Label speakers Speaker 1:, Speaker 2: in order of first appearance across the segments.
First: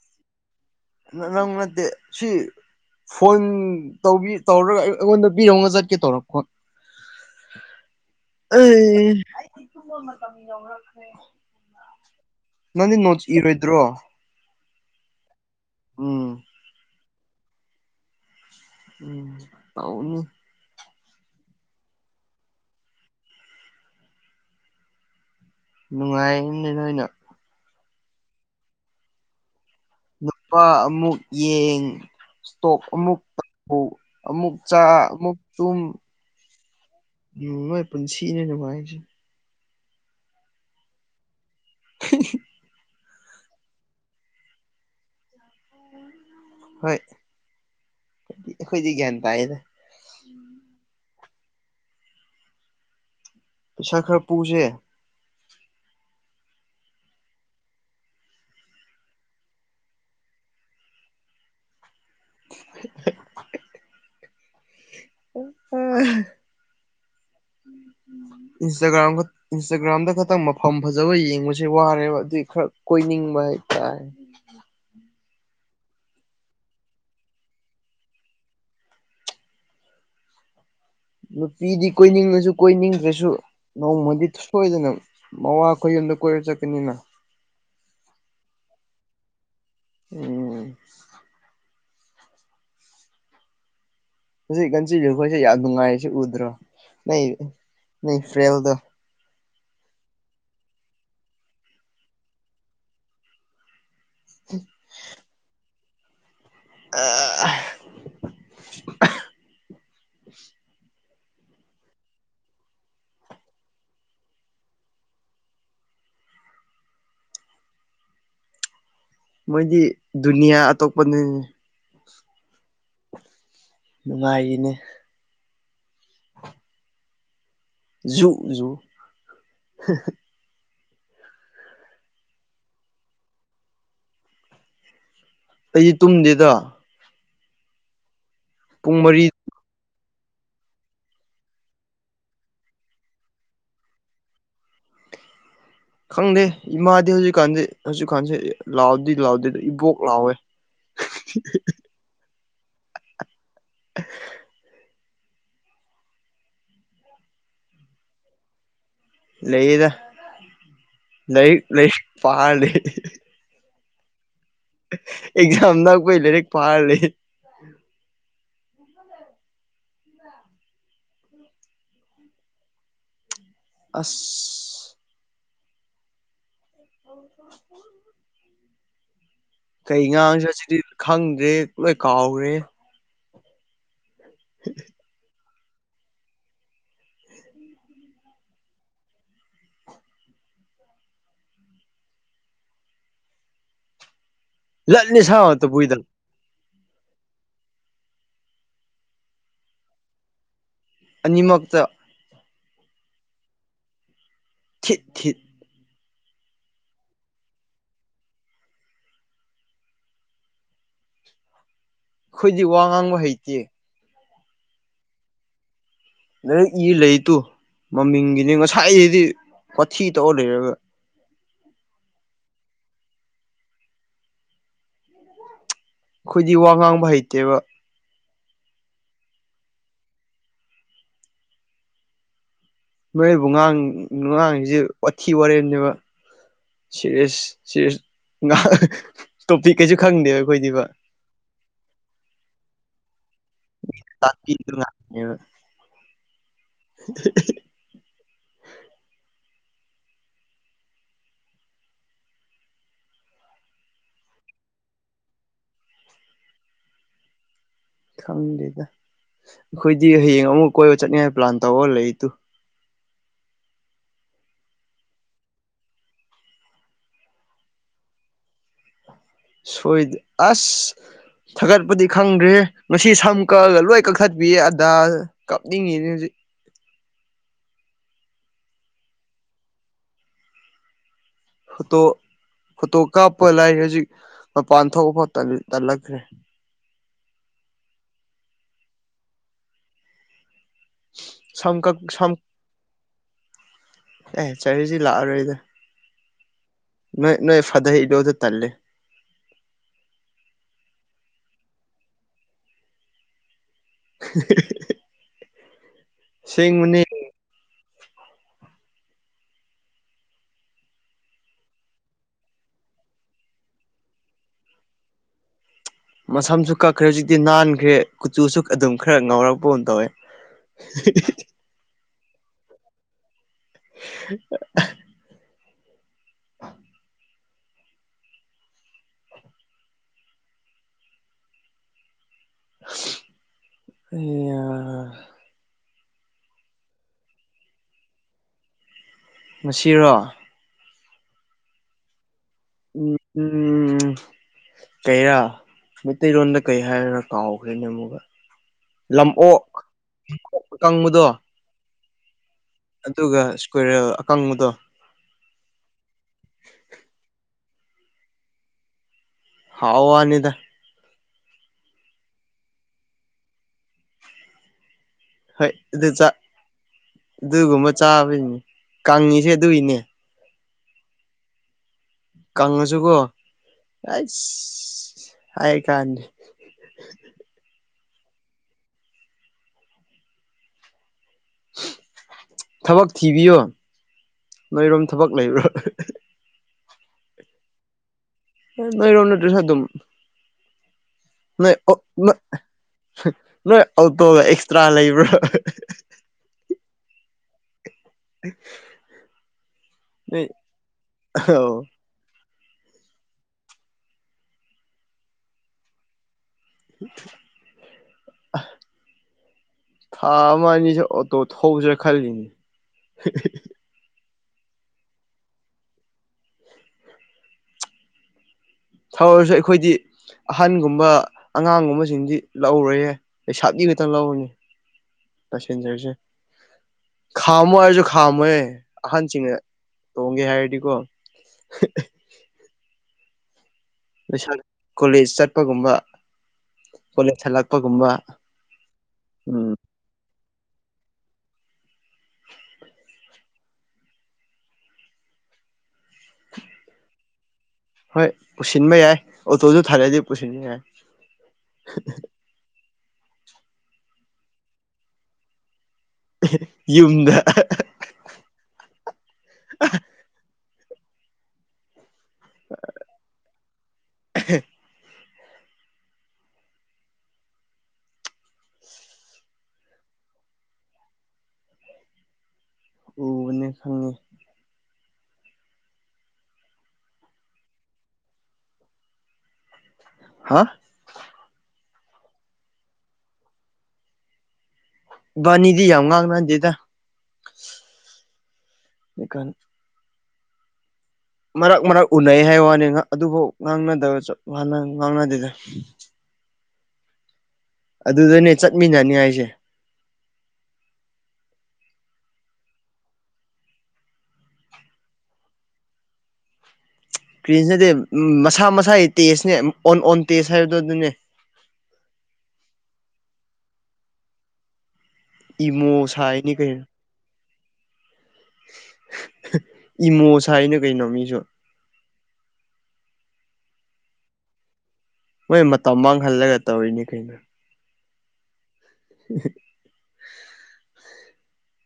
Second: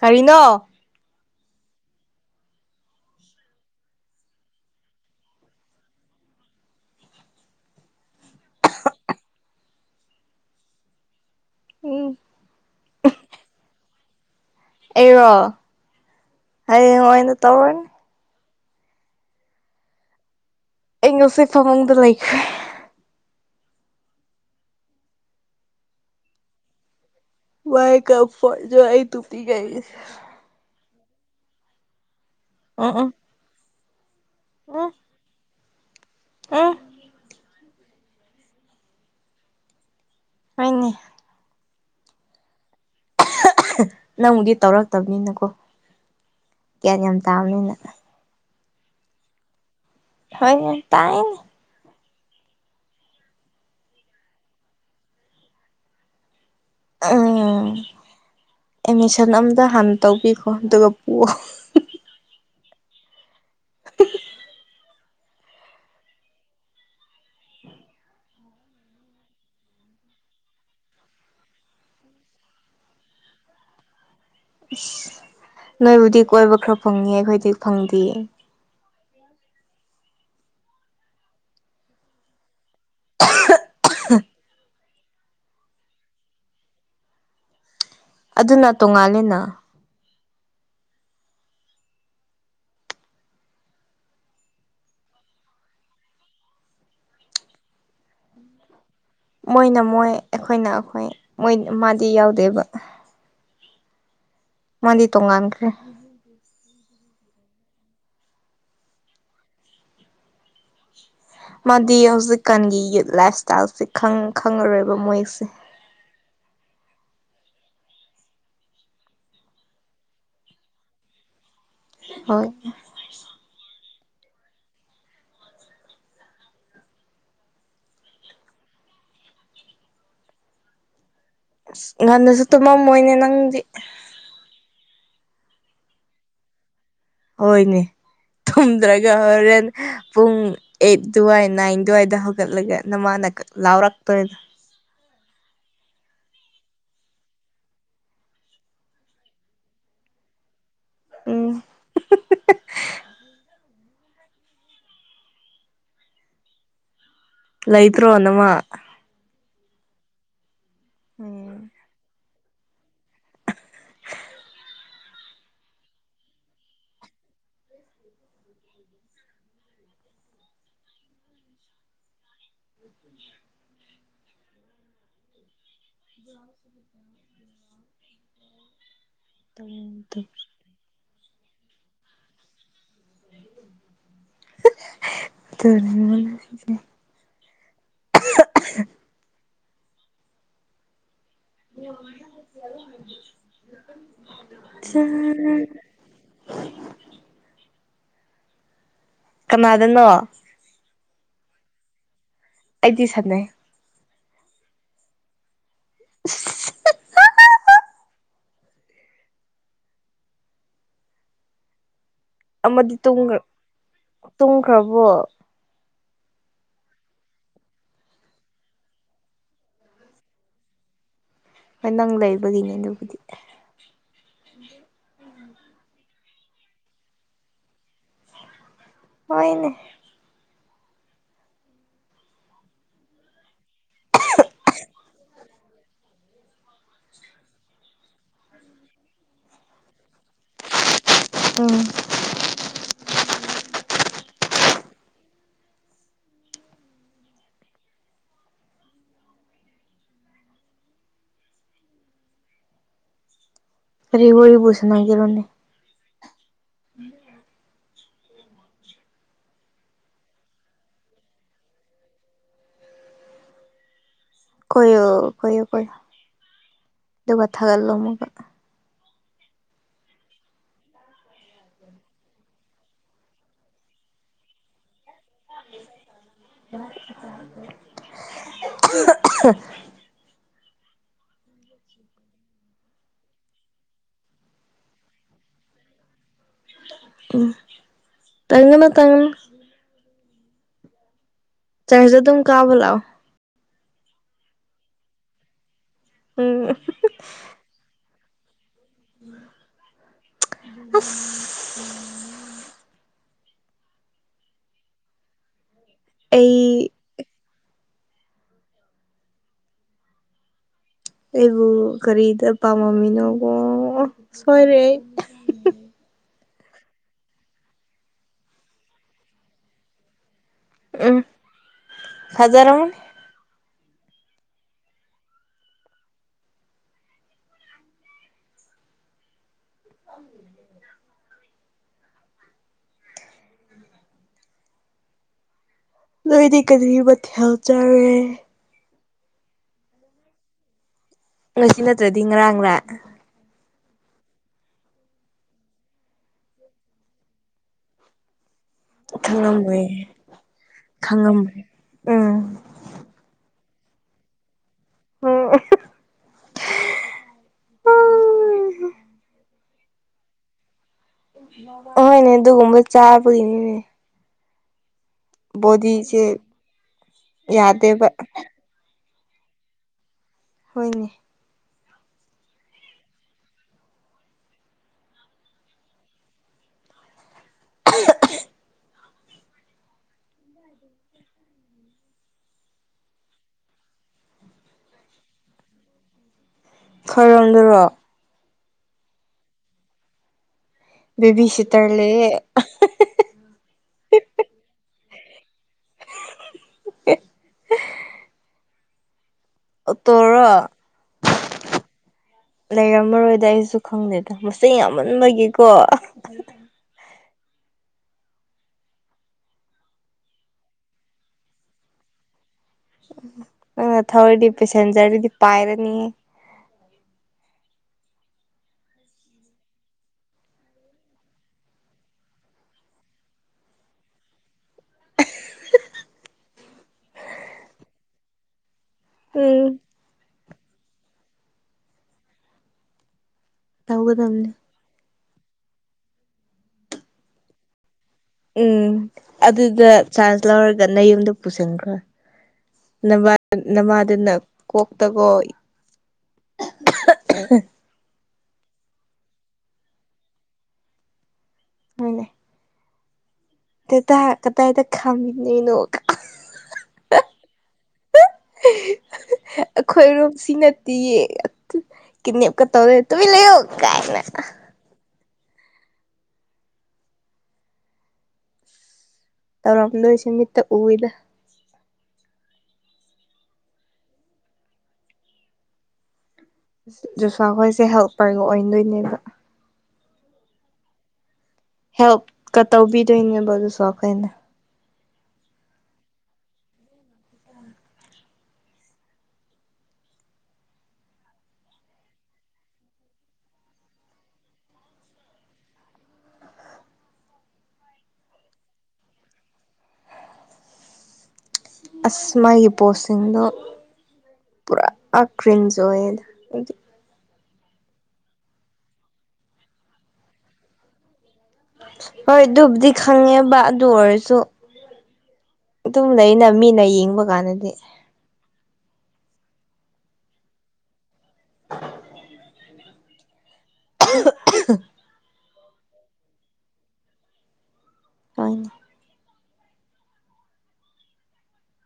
Speaker 1: ꯀꯔꯤꯅꯣ
Speaker 2: ꯅꯪ ꯅꯠꯇꯦ ꯁꯤ ꯐꯣꯟ ꯇꯧꯕꯤ ꯇꯧꯔꯒ ꯑꯩ ꯑꯩꯉꯣꯟꯗ ꯄꯤꯔꯣꯒ ꯆꯠꯀꯦ ꯇꯧꯔꯛꯄ꯫ ꯎꯝ ꯑꯩꯗꯤ ꯇꯨꯝꯕ ꯃꯇꯝ ꯌꯧꯔꯛꯈ꯭ꯔꯦ꯫
Speaker 1: ꯎꯝ
Speaker 2: ꯅꯪꯗꯤ ꯅꯣꯠꯁ ꯏꯔꯣꯏꯗ꯭ꯔꯣ
Speaker 1: ꯑꯩꯔꯣ꯫
Speaker 2: ꯎꯝ
Speaker 1: [unintelligible] ꯇꯧꯔꯅꯤ
Speaker 2: ꯎꯝ ꯇꯧꯅꯤ꯫
Speaker 1: ꯑꯩ ꯉꯁꯤ ꯐꯃꯨꯡꯗ ꯂꯩꯈ꯭ꯔꯦ꯫
Speaker 2: ꯅꯨꯡꯉꯥꯏꯅꯤꯅꯦ ꯅꯣꯏꯅ꯫
Speaker 1: ꯋꯥꯏ ꯀ [unintelligible] ꯑꯩ ꯇꯨꯝꯅꯤꯡ [unintelligible]
Speaker 2: ꯅꯨꯄꯥ ꯑꯃꯨꯛ ꯌꯦꯡ ꯁ꯭ꯇꯣꯛ
Speaker 1: ꯎꯝ ꯎꯝ
Speaker 2: ꯑꯃꯨꯛ ꯑꯣ ꯑꯃꯨꯛ ꯆꯥ ꯑꯃꯨꯛ ꯇꯨꯝ
Speaker 1: ꯑ
Speaker 2: ꯎꯝ ꯃꯣꯏ ꯄꯨꯟꯁꯤꯁꯦ ꯅꯨꯡꯉꯥꯏꯈ꯭ꯔꯦ
Speaker 1: [unintelligible]
Speaker 2: [inaudible]
Speaker 1: ꯅꯪꯕꯨꯗꯤ ꯇꯧꯔꯛꯇꯕꯅꯤꯅꯀꯣ ꯀꯌꯥ
Speaker 2: ꯍꯣꯏ
Speaker 1: ꯌꯥꯝ ꯇꯥꯟꯅꯤꯅ
Speaker 2: ꯑꯩꯈꯣꯏꯗꯤ ꯒ꯭ꯌꯥꯟ ꯇꯥꯏꯌꯦꯗ꯫
Speaker 1: ꯍ ꯌꯥꯝ ꯇꯥꯏꯌꯦꯅꯤ꯫
Speaker 2: ꯄꯩꯁꯥ ꯈꯔ ꯄꯨꯁꯦ꯫
Speaker 1: ꯎꯝ ꯑꯦꯠꯃꯤꯁꯟ ꯑꯝꯇ ꯍꯥꯟꯅ ꯇꯧꯕꯤꯈꯣ ꯑꯗꯨꯒ ꯄꯑꯣ꯫
Speaker 2: [inaudible] ꯏꯟꯁ꯭ꯇꯥꯒ꯭ꯔꯥꯝꯒ, ꯏꯟꯁ꯭ꯇꯥꯒ꯭ꯔꯥꯝꯗꯒ ꯈꯛꯇꯪ ꯃꯐꯝ ꯐꯖꯕ ꯌꯦꯡꯕꯁꯦ ꯋꯥꯔꯦꯕ ꯑꯗꯨꯏ ꯈꯔ ꯀꯣꯏꯅꯤꯡꯕ ꯍꯥꯏꯇꯥꯔꯦ꯫
Speaker 1: ꯅꯣꯏꯕꯨꯗꯤ ꯀꯣꯏꯕ ꯈꯔ ꯐꯪꯉ ꯑꯩꯈꯣꯏꯗꯤ ꯐꯪꯗꯦꯌꯦ꯫
Speaker 2: ꯅꯨꯄꯤꯗꯤ ꯀꯣꯏꯅꯤꯡꯉꯁꯨ ꯀꯣꯏꯅꯤꯡꯗ꯭ꯔꯁꯨ ꯅꯣꯡꯃꯗꯤ ꯁꯣꯏꯗꯅ ꯃꯋꯥ ꯀꯣꯏ ꯌꯨꯝꯗ ꯀꯣꯏꯔ ꯆꯠꯀꯅꯤꯅ꯫
Speaker 1: ꯑꯗꯨꯅ ꯇꯣꯡꯉꯥꯜꯂꯦꯅ꯫
Speaker 2: ꯎꯝ꯫ ꯍꯧꯖꯤꯛ ꯉꯟꯆꯤꯕꯤ ꯈꯣꯏꯁꯦ ꯌꯥꯝ ꯅꯨꯡꯉꯥꯏꯔꯁꯦ ꯎꯗ꯭ꯔꯣ, ꯅꯣꯏ [unintelligible]
Speaker 1: ꯃꯣꯏꯅ ꯃꯣꯏ, ꯑꯩꯈꯣꯏꯅ ꯑꯩꯈꯣꯏ, ꯃꯣꯏ, ꯃꯥꯗꯤ ꯌꯥꯎꯗꯦꯕ꯫ ꯃꯥꯥꯗꯤ ꯇꯣꯡꯉꯥꯟꯈ꯭ꯔꯦ꯫ ꯎꯝ
Speaker 2: ꯑ
Speaker 1: ꯃꯥꯗꯤ ꯍꯧꯖꯤꯛꯀꯥꯟꯒꯤ ꯌꯨꯠ ꯂꯥꯏꯐ ꯁ꯭ꯇꯥꯏꯜꯁꯦ ꯈꯪ, ꯈꯪꯉꯔꯣꯏꯕ ꯃꯣꯏꯁꯦ꯫
Speaker 2: ꯃꯣꯏꯗꯤ ꯗꯨꯅꯤꯌꯥ ꯑꯇꯣꯞꯄꯅꯤ꯫
Speaker 1: ꯍꯣꯏ꯫
Speaker 2: ꯅꯨꯡꯉꯥꯏꯌꯦꯅꯦ ꯖꯨ ꯖꯨ
Speaker 1: ꯉꯟꯅꯁꯨ ꯇꯨꯝꯃꯝꯃꯣꯏꯅꯦ ꯅꯪꯗꯤ꯫
Speaker 2: ꯑꯩꯗꯤ ꯇꯨꯝꯗꯦꯗ꯫
Speaker 1: ꯍꯣꯏꯅꯦ꯫
Speaker 2: ꯄꯨꯡ
Speaker 1: ꯊꯨꯝꯗ꯭ꯔꯒ
Speaker 2: ꯃꯔꯤ
Speaker 1: ꯍꯣꯔꯦꯟ ꯄꯨꯡ ꯑꯩꯠ ꯑꯗꯨꯋꯥꯏ, ꯅꯥꯏꯟ ꯑꯗꯨꯋꯥꯏꯗ ꯍꯧꯒꯠꯂꯒ ꯅꯃꯥꯅ ꯂꯥꯎꯔꯛꯇꯣꯏꯗ
Speaker 2: ꯈꯪꯗꯦ, ꯏꯃꯥꯗꯤ ꯍꯧꯖꯤꯛꯀꯥꯟꯗꯤ, ꯍꯧꯖꯤꯛꯀꯥꯟꯁꯦ ꯂꯥꯎꯗꯤ ꯂꯥꯎꯗꯦꯗ, ꯏꯕꯣꯛ ꯂꯥꯎꯋꯦ꯫ [inaudible]
Speaker 1: ꯎꯝ [inaudible]
Speaker 2: [inaudible]
Speaker 1: ꯂꯩꯇ꯭ꯔꯣ ꯅꯃꯥ꯫
Speaker 2: ꯂꯩꯌꯦꯗ꯫ ꯂꯩ,
Speaker 1: ꯎꯝ
Speaker 2: ꯂꯩ꯫ ꯄꯥꯜꯂꯤ ꯑꯦꯛꯖꯥꯝ ꯅꯛꯄꯒꯤ ꯂꯥꯏꯔꯤꯛ ꯄꯥꯔꯒ ꯂꯩ ꯑꯁ [inaudible] ꯀꯩ ꯉꯥꯡ ꯆꯁꯤꯗꯤ ꯈꯪꯗ꯭ꯔꯦ ꯂꯣꯏ ꯀꯥꯎꯈꯒꯔꯦ [inaudible]
Speaker 1: [unintelligible] [unintelligible]
Speaker 2: ꯂꯠꯅꯤ ꯁꯥ ꯇꯣ ꯕꯨꯏꯗꯅ
Speaker 1: ꯀꯃꯥꯗꯅꯣ
Speaker 2: ꯑꯅꯤ ꯃꯛꯇ
Speaker 1: ꯑꯩꯗꯤ ꯁꯥꯅꯩ
Speaker 2: ꯊꯤꯠ ꯊꯤꯠ
Speaker 1: [unintelligible]
Speaker 2: ꯑꯩꯈꯣꯏꯗꯤ ꯋꯥ ꯉꯥꯡꯕ ꯍꯩꯇꯦ
Speaker 1: ꯇꯨꯡꯈ꯭ꯔꯕꯣ
Speaker 2: ꯂꯥꯏꯔꯤꯛ ꯏ ꯂꯩꯇꯨ ꯃꯃꯤꯡꯒꯤꯅꯦ ꯉꯁꯥꯏꯗꯤ ꯋꯥꯊꯤ ꯇꯧꯔ ꯂꯩꯔꯒ
Speaker 1: ꯍꯣꯏ ꯅꯪ ꯂꯩꯕꯒꯤꯅꯦ ꯑꯗꯨꯕꯨꯗꯤ
Speaker 2: ꯑꯩꯈꯣꯏꯗꯤ ꯋꯥ ꯉꯥꯡꯕ ꯍꯩꯇꯦꯕ
Speaker 1: ꯍꯣꯏꯅꯦ
Speaker 2: ꯃꯣꯏꯕꯨ ꯉꯥꯡ ꯉꯥꯡꯏꯁꯦ ꯋꯥꯊꯤ ꯋꯥꯔꯦꯝꯅꯦꯕ ꯁꯤꯔꯁ ꯁꯤꯔꯁ ꯇꯣꯄꯤꯛ ꯀꯩꯁꯨ ꯈꯪꯗꯦꯕ ꯑꯩꯈꯣꯏꯗꯤꯕ
Speaker 1: ꯎꯝ
Speaker 2: [unintelligible]
Speaker 1: ꯀꯔꯤ ꯋꯥꯔꯤꯕꯨ ꯁꯥꯅꯒꯦꯔꯣꯅꯦ
Speaker 2: ꯈꯪꯗꯦꯗ ꯑꯩꯈꯣꯏꯗꯤ ꯍꯌꯦꯡ ꯑꯃꯨꯛ ꯀꯣꯏꯕ ꯆꯠꯅꯤꯡꯉꯥꯏ ꯄ꯭ꯂꯥꯟ ꯇꯧꯔꯒ ꯂꯩ ꯇꯨ
Speaker 1: ꯀꯣꯏꯌꯨ ꯀꯣꯏꯌꯨ ꯀꯣꯏꯌꯨ ꯑꯗꯨ ꯒ ꯊꯥꯒ ꯂꯣ ꯑꯃꯨꯛꯒ
Speaker 2: ꯁꯣꯏꯗꯦ ꯑꯁ ꯊꯥꯒꯠꯄꯗꯤ ꯈꯪꯗ꯭ꯔꯦ ꯉꯁꯤ ꯁꯝ ꯀꯛꯑꯒ ꯂꯣꯏ ꯀꯛꯊꯠꯄꯤꯌꯦ ꯑꯗꯥ ꯀꯞꯅꯤꯡꯉꯤꯅꯦ ꯍꯧꯖꯤꯛ
Speaker 1: [unintelligible]
Speaker 2: ꯐꯣꯇꯣ ꯐꯣꯇꯣ ꯀꯥꯞꯄ ꯂꯥꯏ ꯍꯧꯖꯤꯛ ꯃꯄꯥꯟ ꯊꯣꯛꯑ ꯐꯥꯎ ꯇꯜꯂꯛꯈ꯭ꯔꯦ
Speaker 1: ꯎꯝ ꯇꯟꯒꯅꯨ ꯇꯟꯒꯅꯨ
Speaker 2: ꯁꯝ ꯀꯛ
Speaker 1: ꯆ꯭ꯔꯖ
Speaker 2: ꯁꯝ
Speaker 1: ꯑꯗꯨꯞ ꯀꯥꯕꯨ ꯂꯥꯛꯑꯣ
Speaker 2: ꯑꯦ ꯆꯍꯤꯁꯤ ꯂꯥꯛꯑꯔꯣꯏꯗ
Speaker 1: ꯎꯝ
Speaker 2: ꯅꯣꯏ ꯅꯣꯏ ꯐꯥꯗꯔ ꯏꯟꯂꯣꯗꯨ ꯇꯟꯂꯦ
Speaker 1: ꯑꯁ
Speaker 2: [unintelligible]
Speaker 1: ꯑꯩ
Speaker 2: ꯁꯤꯡꯕꯅꯤ [inaudible]
Speaker 1: ꯑꯩꯕꯨ ꯀꯔꯤꯗ ꯄꯥꯝꯃꯃꯤꯅꯣ ꯀꯣ ꯁꯣꯏꯔꯦ ꯑꯩ
Speaker 2: ꯃꯁꯝꯁꯨ ꯀꯛꯈ꯭ꯔꯦ ꯍꯧꯖꯤꯛꯇꯤ ꯅꯥꯟꯈ꯭ꯔꯦ ꯀꯨꯆꯨꯁꯨ ꯑꯗꯨꯝ ꯈꯔ ꯉꯥꯎꯔꯛꯄ ꯒꯨꯝ ꯇꯧꯋꯦ
Speaker 1: ꯎꯝ
Speaker 2: [unintelligible]
Speaker 1: ꯐꯖꯔꯝꯃꯅꯤ
Speaker 2: [unintelligible] [inaudible]
Speaker 1: [inaudible]
Speaker 2: ꯑꯩꯌꯥ
Speaker 1: ꯅꯣꯏꯗꯤ ꯀꯔꯤ ꯃꯊꯦꯜ ꯆꯥꯔꯒꯦ
Speaker 2: ꯉꯥꯁꯤꯔꯣ
Speaker 1: ꯉꯁꯤ ꯅꯠꯇꯔꯗꯤ ꯉꯥꯔꯥꯥꯡ
Speaker 2: ꯎꯝ ꯎꯝ ꯎꯝ ꯀꯩꯔꯥ ꯃꯩꯇꯩꯔꯣꯟꯗ ꯀꯩ ꯍꯥꯏꯔꯔꯥ ꯀꯥꯎꯈ꯭ꯔꯦꯅꯦ ꯑꯃꯨꯛꯒ ꯂꯝ ꯑꯣꯛ
Speaker 1: ꯈꯪꯉꯝꯃꯣꯏꯌꯦ
Speaker 2: ꯑꯀꯪꯕꯗꯣ
Speaker 1: ꯈꯪꯉꯝꯃꯣꯏ ꯎꯝ
Speaker 2: ꯑꯗꯨꯒ ꯏꯁꯀ꯭ꯋꯦꯔꯦꯜ ꯑꯀꯪꯕꯗꯣ
Speaker 1: ꯎꯝ
Speaker 2: [inaudible] ꯍꯥꯎ ꯋꯥꯅꯤꯗ
Speaker 1: ꯍꯣꯏꯅꯦ ꯑꯗꯨꯒꯨꯝꯕ ꯆꯥꯕꯒꯤꯅꯤꯅꯦ
Speaker 2: ꯍꯣꯏ ꯑꯗꯨ
Speaker 1: ꯕꯣꯗꯤꯁꯦ
Speaker 2: ꯆꯥꯛ ꯑꯗꯨꯒꯨꯝꯕ
Speaker 1: ꯌꯥꯗꯦꯕ
Speaker 2: ꯆꯥꯕꯩꯅꯤ ꯀꯪꯉꯤꯁꯦ ꯑꯗꯨꯏꯅꯦ
Speaker 1: ꯍꯣꯏꯅꯦ
Speaker 2: ꯀꯪꯉꯁꯨꯀꯣ ꯑꯩꯁ ꯍꯥꯏ ꯀꯥꯟꯗꯦ
Speaker 1: [unintelligible]
Speaker 2: ꯊꯕꯛ ꯊꯤꯕꯤꯌꯣ ꯅꯣꯏꯔꯣꯝ ꯊꯕꯛ ꯂꯩꯕ꯭ꯔꯣ
Speaker 1: ꯈꯣꯏꯔꯣꯝꯗꯔꯣ
Speaker 2: ꯅꯣꯏꯔꯣꯝꯗꯁꯨ ꯑꯗꯨꯝ
Speaker 1: ꯕꯦꯕꯤ
Speaker 2: ꯅꯣꯏ
Speaker 1: ꯁꯤꯇꯔ ꯂꯩꯌꯦ
Speaker 2: ꯅꯣꯏ ꯅꯣꯏ ꯑꯧꯇꯣ ꯑꯥꯛꯁꯇ꯭ꯔꯥ ꯂꯩꯕ꯭ꯔꯥ [unintelligible]
Speaker 1: [unintelligible]
Speaker 2: [inaudible] ꯅꯣꯏ
Speaker 1: ꯑꯣꯇꯣꯔꯣ
Speaker 2: ꯑꯥꯎ
Speaker 1: ꯂꯩꯔꯝꯃꯔꯣꯏꯗ ꯑꯩꯖꯨ ꯈꯪꯗꯦꯗ ꯃꯁꯤꯡ ꯌꯥꯝꯃꯟꯕꯒꯤꯀꯣ
Speaker 2: ꯊꯥ ꯑꯃ ꯑꯅꯤꯁꯦ ꯑꯣꯇꯣ ꯊꯧꯖꯤꯔ ꯈꯜꯂꯤꯃꯤ
Speaker 1: ꯅꯥꯪꯅ ꯊꯧꯔꯗꯤ ꯄꯦꯁꯦꯟꯖꯔꯗꯤ ꯄꯥꯏꯔꯅꯤꯌꯦ
Speaker 2: ꯊꯧꯔꯖꯨ ꯑꯩꯈꯣꯏꯗꯤ ꯑꯍꯟꯒꯨꯝꯕ ꯑꯉꯥꯡꯒꯨꯝꯕꯁꯤꯡꯗꯤ ꯂꯧꯔꯌꯦ ꯂꯩꯁꯥꯕꯤ ꯈꯛꯇꯪ ꯂꯧꯔꯅꯤ ꯄꯦꯁꯦꯟꯖꯔꯁꯦ ꯈꯥꯝꯃꯣ ꯍꯥꯏꯔꯁꯨ ꯈꯥꯝꯃꯣꯏꯌꯦ ꯑꯍꯟꯁꯤꯡꯅ
Speaker 1: ꯎꯝ
Speaker 2: ꯇꯣꯡ ꯒꯦ ꯍꯥꯏꯔꯗꯤꯀꯣ
Speaker 1: ꯇꯧꯒꯗꯝꯅꯤ
Speaker 2: ꯂꯩꯁꯥ ꯀꯣꯂꯦꯖ ꯆꯠꯄꯒꯨꯝꯕ ꯀꯣꯂꯦꯖ ꯍꯜꯂꯛꯄꯒꯨꯝꯕ
Speaker 1: ꯎꯝ
Speaker 2: ꯎꯝ
Speaker 1: ꯑꯗꯨꯗ ꯆꯥꯟꯁ ꯂꯧꯔꯒ ꯅ ꯌꯨꯝꯗ ꯄꯨꯁꯤꯟꯈ꯭ꯔꯣ ꯅꯃꯥꯗꯨꯅ ꯀꯣꯛꯇꯀꯣ
Speaker 2: ꯍꯣꯏ ꯄꯨꯁꯤꯟꯕ ꯌꯥꯏ ꯑꯣꯇꯣꯁꯨ ꯊꯥꯔꯑꯗꯤ ꯄꯨꯁꯤꯟꯕ ꯌꯥꯏ
Speaker 1: ꯍꯣꯏꯅꯦ ꯗꯥꯗꯥ ꯀꯇꯥꯏꯗ ꯈꯥꯝꯗꯣꯏꯅꯣ
Speaker 2: ꯌꯨꯝꯗ
Speaker 1: ꯇ ꯀꯤꯗꯅꯦꯞ ꯀ ꯇꯧꯗꯣꯏꯅꯦ ꯇꯨꯃꯤꯟ ꯂꯩꯌꯨ ꯀꯥꯏꯅ ꯇꯧꯔꯝꯗꯣꯏꯁꯦ ꯃꯤꯠꯇ ꯎꯏꯗ
Speaker 2: ꯎꯕꯅꯦ ꯑꯥ
Speaker 1: ꯖꯨꯁꯥ ꯍꯣꯏꯁꯦ ꯍꯦꯜꯄꯔꯒ ꯑꯣꯏꯅꯗꯣꯏꯅꯦꯕ
Speaker 2: ꯍꯥ
Speaker 1: ꯍꯦꯜꯞꯀ ꯇꯧꯕꯤꯗꯣꯏꯅꯦꯕ ꯖꯤꯁꯥ ꯑꯩꯈꯣꯏꯅ
Speaker 2: ꯏꯕꯥꯅꯤꯗꯤ ꯌꯥꯝ ꯉꯥꯡꯅꯗꯦꯗ ꯏꯀ ꯃꯔꯛ ꯃꯔꯛ ꯎꯅꯩ ꯍꯥꯏꯕ ꯋꯥꯅꯤ ꯑꯗꯨꯐꯥꯎ ꯉꯥꯡꯅꯗꯕ ꯉꯥꯡꯅꯗꯦꯗ ꯑꯗꯨꯗꯅꯦ ꯆꯠꯃꯤꯟꯅꯅꯤ ꯍꯥꯏꯁꯦ
Speaker 1: ꯑꯁ ꯃꯥꯒꯤ ꯄꯣꯁꯁꯤꯡꯗꯣ ꯄꯨꯔꯥ ꯀ꯭ꯔꯤꯟꯖ ꯑꯣꯏꯌꯦꯗ
Speaker 2: ꯀ꯭ꯔꯤꯟꯁꯗꯤ ꯃꯁꯥ ꯃꯁꯥꯒꯤ ꯇꯦꯖꯅꯦ ꯑꯣꯟ ꯑꯣꯟ ꯇꯦꯖ ꯍꯥꯏꯕꯗꯣ ꯑꯗꯨꯅꯦ
Speaker 1: ꯍꯣꯏ ꯑꯗꯨꯕꯨꯗꯤ ꯈꯪꯉꯦꯕ ꯑꯗꯨ ꯑꯣꯏꯔꯁꯨ
Speaker 2: ꯏꯃꯣ
Speaker 1: ꯑꯗꯨꯝ ꯂꯩ ꯑꯦꯅ
Speaker 2: ꯁꯥꯏꯅꯤ
Speaker 1: ꯃꯤꯅ
Speaker 2: ꯀꯩꯅꯣ
Speaker 1: ꯌꯦꯡꯕ ꯀꯥꯟꯗꯗꯤ
Speaker 2: ꯏꯃꯣ ꯁꯥꯏꯅꯤ ꯀꯩꯅꯣ ꯃꯤꯁꯨ
Speaker 1: [inaudible] [inaudible]
Speaker 2: ꯃꯣꯏ ꯃꯇꯝ ꯃꯥꯡꯍꯜꯂꯒ ꯇꯧꯔꯤꯅꯤ ꯀꯩꯅꯣ
Speaker 1: ꯇ
Speaker 2: [inaudible]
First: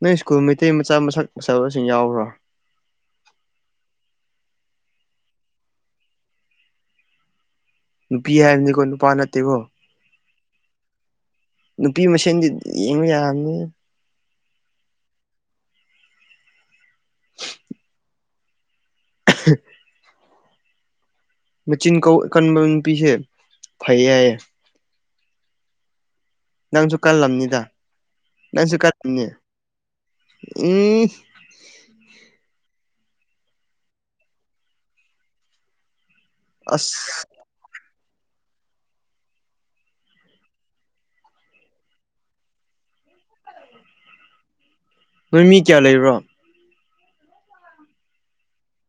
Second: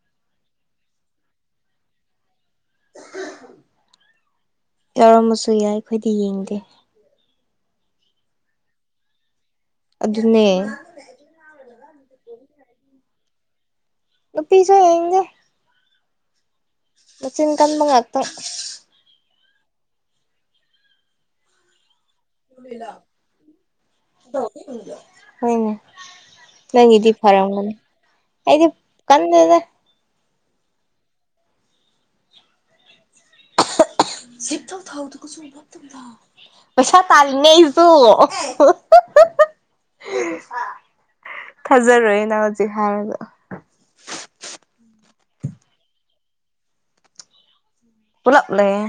Speaker 2: ꯅꯪ ꯁ꯭ꯀꯨꯜ ꯃꯩꯇꯩ ꯃꯆꯥ ꯃꯁꯛ ꯐꯖꯕꯁꯤꯡ ꯌꯥꯎꯕ꯭ꯔꯣ
Speaker 1: ꯌꯥꯎꯔꯝꯃꯁꯨ ꯌꯥꯏ ꯑꯩꯈꯣꯏꯗꯤ ꯌꯦꯡꯗꯦ
Speaker 2: ꯅꯨꯄꯤ ꯍꯥꯏꯕꯅꯤꯀꯣ ꯅꯨꯄꯥ ꯅꯠꯇꯦꯀꯣ
Speaker 1: ꯑꯗꯨꯅꯦ
Speaker 2: ꯅꯨꯄꯤ ꯃꯁꯦꯟꯗꯤ ꯌꯦꯡꯕ ꯌꯥꯕꯅꯦ
Speaker 1: ꯅꯨꯄꯤꯁꯨ ꯌꯡꯅꯤꯪꯗꯔꯦ ꯃꯆꯤꯟ ꯀꯟꯕ ꯉꯥꯛꯇ
Speaker 2: [inaudible] ꯃꯆꯤꯟ ꯀꯟꯕ ꯅꯨꯄꯤꯁꯦ ꯐꯩꯌꯦ ꯍꯥꯏꯌꯦ
Speaker 1: ꯍꯣꯏꯅꯦ
Speaker 2: ꯅꯪꯁꯨ
Speaker 1: ꯅꯪꯒꯤꯗꯤ
Speaker 2: ꯀꯜꯂꯝꯅꯤꯗ
Speaker 1: ꯐꯔꯝꯒꯅꯤ ꯑꯩꯗꯤ
Speaker 2: ꯅꯪꯁꯨ ꯀꯜꯂꯝꯅꯤ
Speaker 1: ꯀꯟꯗꯦꯗ
Speaker 2: ꯎꯝ
Speaker 1: [unintelligible] ꯄꯩꯁꯥ
Speaker 2: ꯑꯁ
Speaker 1: ꯇꯥꯂꯤꯅꯦ ꯑꯩꯁꯨ ꯊꯥꯖꯔꯣꯏꯌꯦ ꯅꯪ ꯍꯧꯖꯤꯛ ꯍꯥꯏꯕꯗ
Speaker 2: ꯅꯣꯏ ꯃꯤ ꯀꯌꯥ ꯂꯩꯕ꯭ꯔꯣ
Speaker 1: ꯄꯨꯂꯞ ꯂꯩꯌꯦ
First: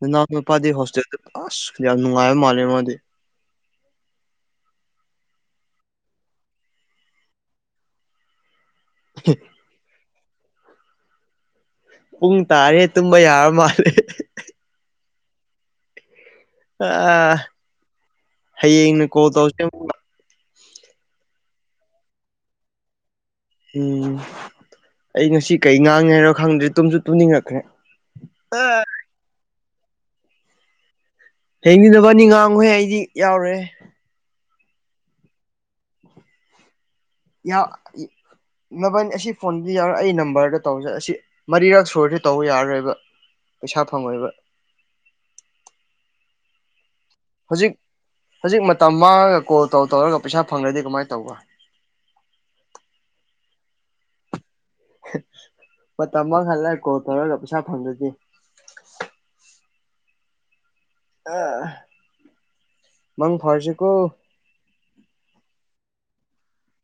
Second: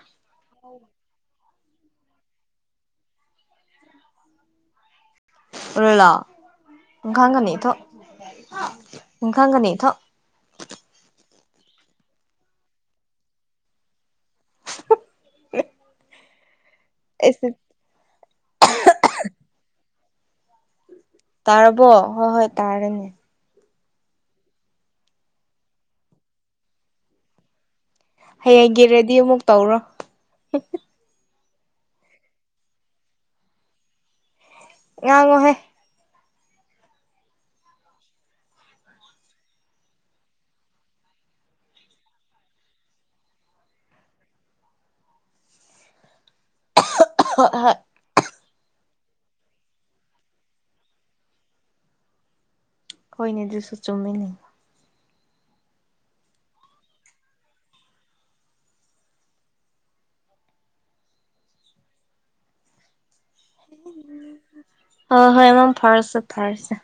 Speaker 2: ꯅꯅꯥꯎ ꯅꯨꯄꯥꯗꯤ ꯍꯣꯁꯇꯦꯜꯗ ꯑꯁ ꯌꯥꯝ ꯅꯨꯡꯉꯥꯏꯕ ꯃꯥꯜꯂꯦ ꯃꯣꯗꯤ
Speaker 1: [unintelligible] [unintelligible]
Speaker 2: ꯄꯨꯡ ꯇꯥꯔꯦ ꯇꯨꯝꯕ ꯌꯥꯔ ꯃꯥꯜꯂꯦ
Speaker 1: [unintelligible]
Speaker 2: ꯑ
Speaker 1: ꯑꯩꯁ
Speaker 2: ꯍꯌꯦꯡꯅ ꯀꯣꯜ ꯇꯧꯔꯁꯦ ꯑꯃꯨꯛꯀ
Speaker 1: ꯇꯥꯔꯕꯣ ꯍꯣꯏ -ꯍꯣꯏ ꯇꯥꯔꯦꯅꯦ
Speaker 2: ꯎꯝ ꯑꯩ ꯉꯁꯤ ꯀꯩ ꯉꯥꯡꯉꯦ ꯉꯣ ꯈꯪꯗ꯭ꯔꯦ ꯇꯨꯝꯁꯨ ꯇꯨꯝꯅꯤꯡꯉꯛꯈ꯭ꯔꯦ ꯑꯥ
Speaker 1: ꯍꯌꯦꯡꯒꯤ ꯔꯦꯗꯤ ꯑꯃꯨꯛ ꯇꯧꯔꯣ
Speaker 2: ꯍꯌꯦꯡꯗꯝ ꯅꯕꯅꯤ ꯉꯥꯡꯉꯨꯍꯦ ꯑꯩꯗꯤ ꯌꯥꯎꯔꯣꯏ ꯍꯦ
Speaker 1: ꯉꯥꯡꯉꯣꯍꯦ
Speaker 2: ꯅꯚꯅꯤ ꯑꯁꯤ ꯐꯣꯟꯗꯨꯗꯤ ꯌꯥꯎꯔ ꯑꯩ ꯅꯝꯕꯔꯗ ꯇꯧꯖꯩ ꯑꯁꯤ ꯃꯔꯤꯔꯛ ꯁꯨꯔꯗꯤ ꯇꯧꯕ ꯌꯥꯔꯔꯣꯏꯕ ꯄꯩꯁꯥ ꯐꯪꯉꯣꯏꯕ
Speaker 1: ꯍꯣꯏ -ꯍꯣꯏ
Speaker 2: ꯍꯨꯖꯤꯛ ꯃꯇꯝ ꯃꯥꯡꯉꯒ ꯀꯣꯜ ꯇꯧ ꯇꯧꯔꯒ ꯄꯩꯁꯥ ꯐꯪꯗ꯭ꯔꯗꯤ ꯀꯃꯥꯏꯅ ꯇꯧꯕ
Speaker 1: ꯍꯣꯏꯅꯦ ꯑꯗꯨꯁꯨ ꯆꯨꯝꯃꯤꯅꯦ
Speaker 2: ꯃꯇꯝ ꯃꯥꯡꯍꯜꯂꯒ ꯀꯣꯜ ꯇꯧꯔꯒ ꯄꯩꯁꯥ ꯐꯪꯗ꯭ꯔꯗꯤ ꯑ ꯃꯪ ꯐꯔꯁꯦ ꯀꯣ
Speaker 1: ꯍꯣꯏ ꯍꯣꯏ ꯃꯪ ꯐꯔꯁꯦ -ꯐꯔꯁꯦ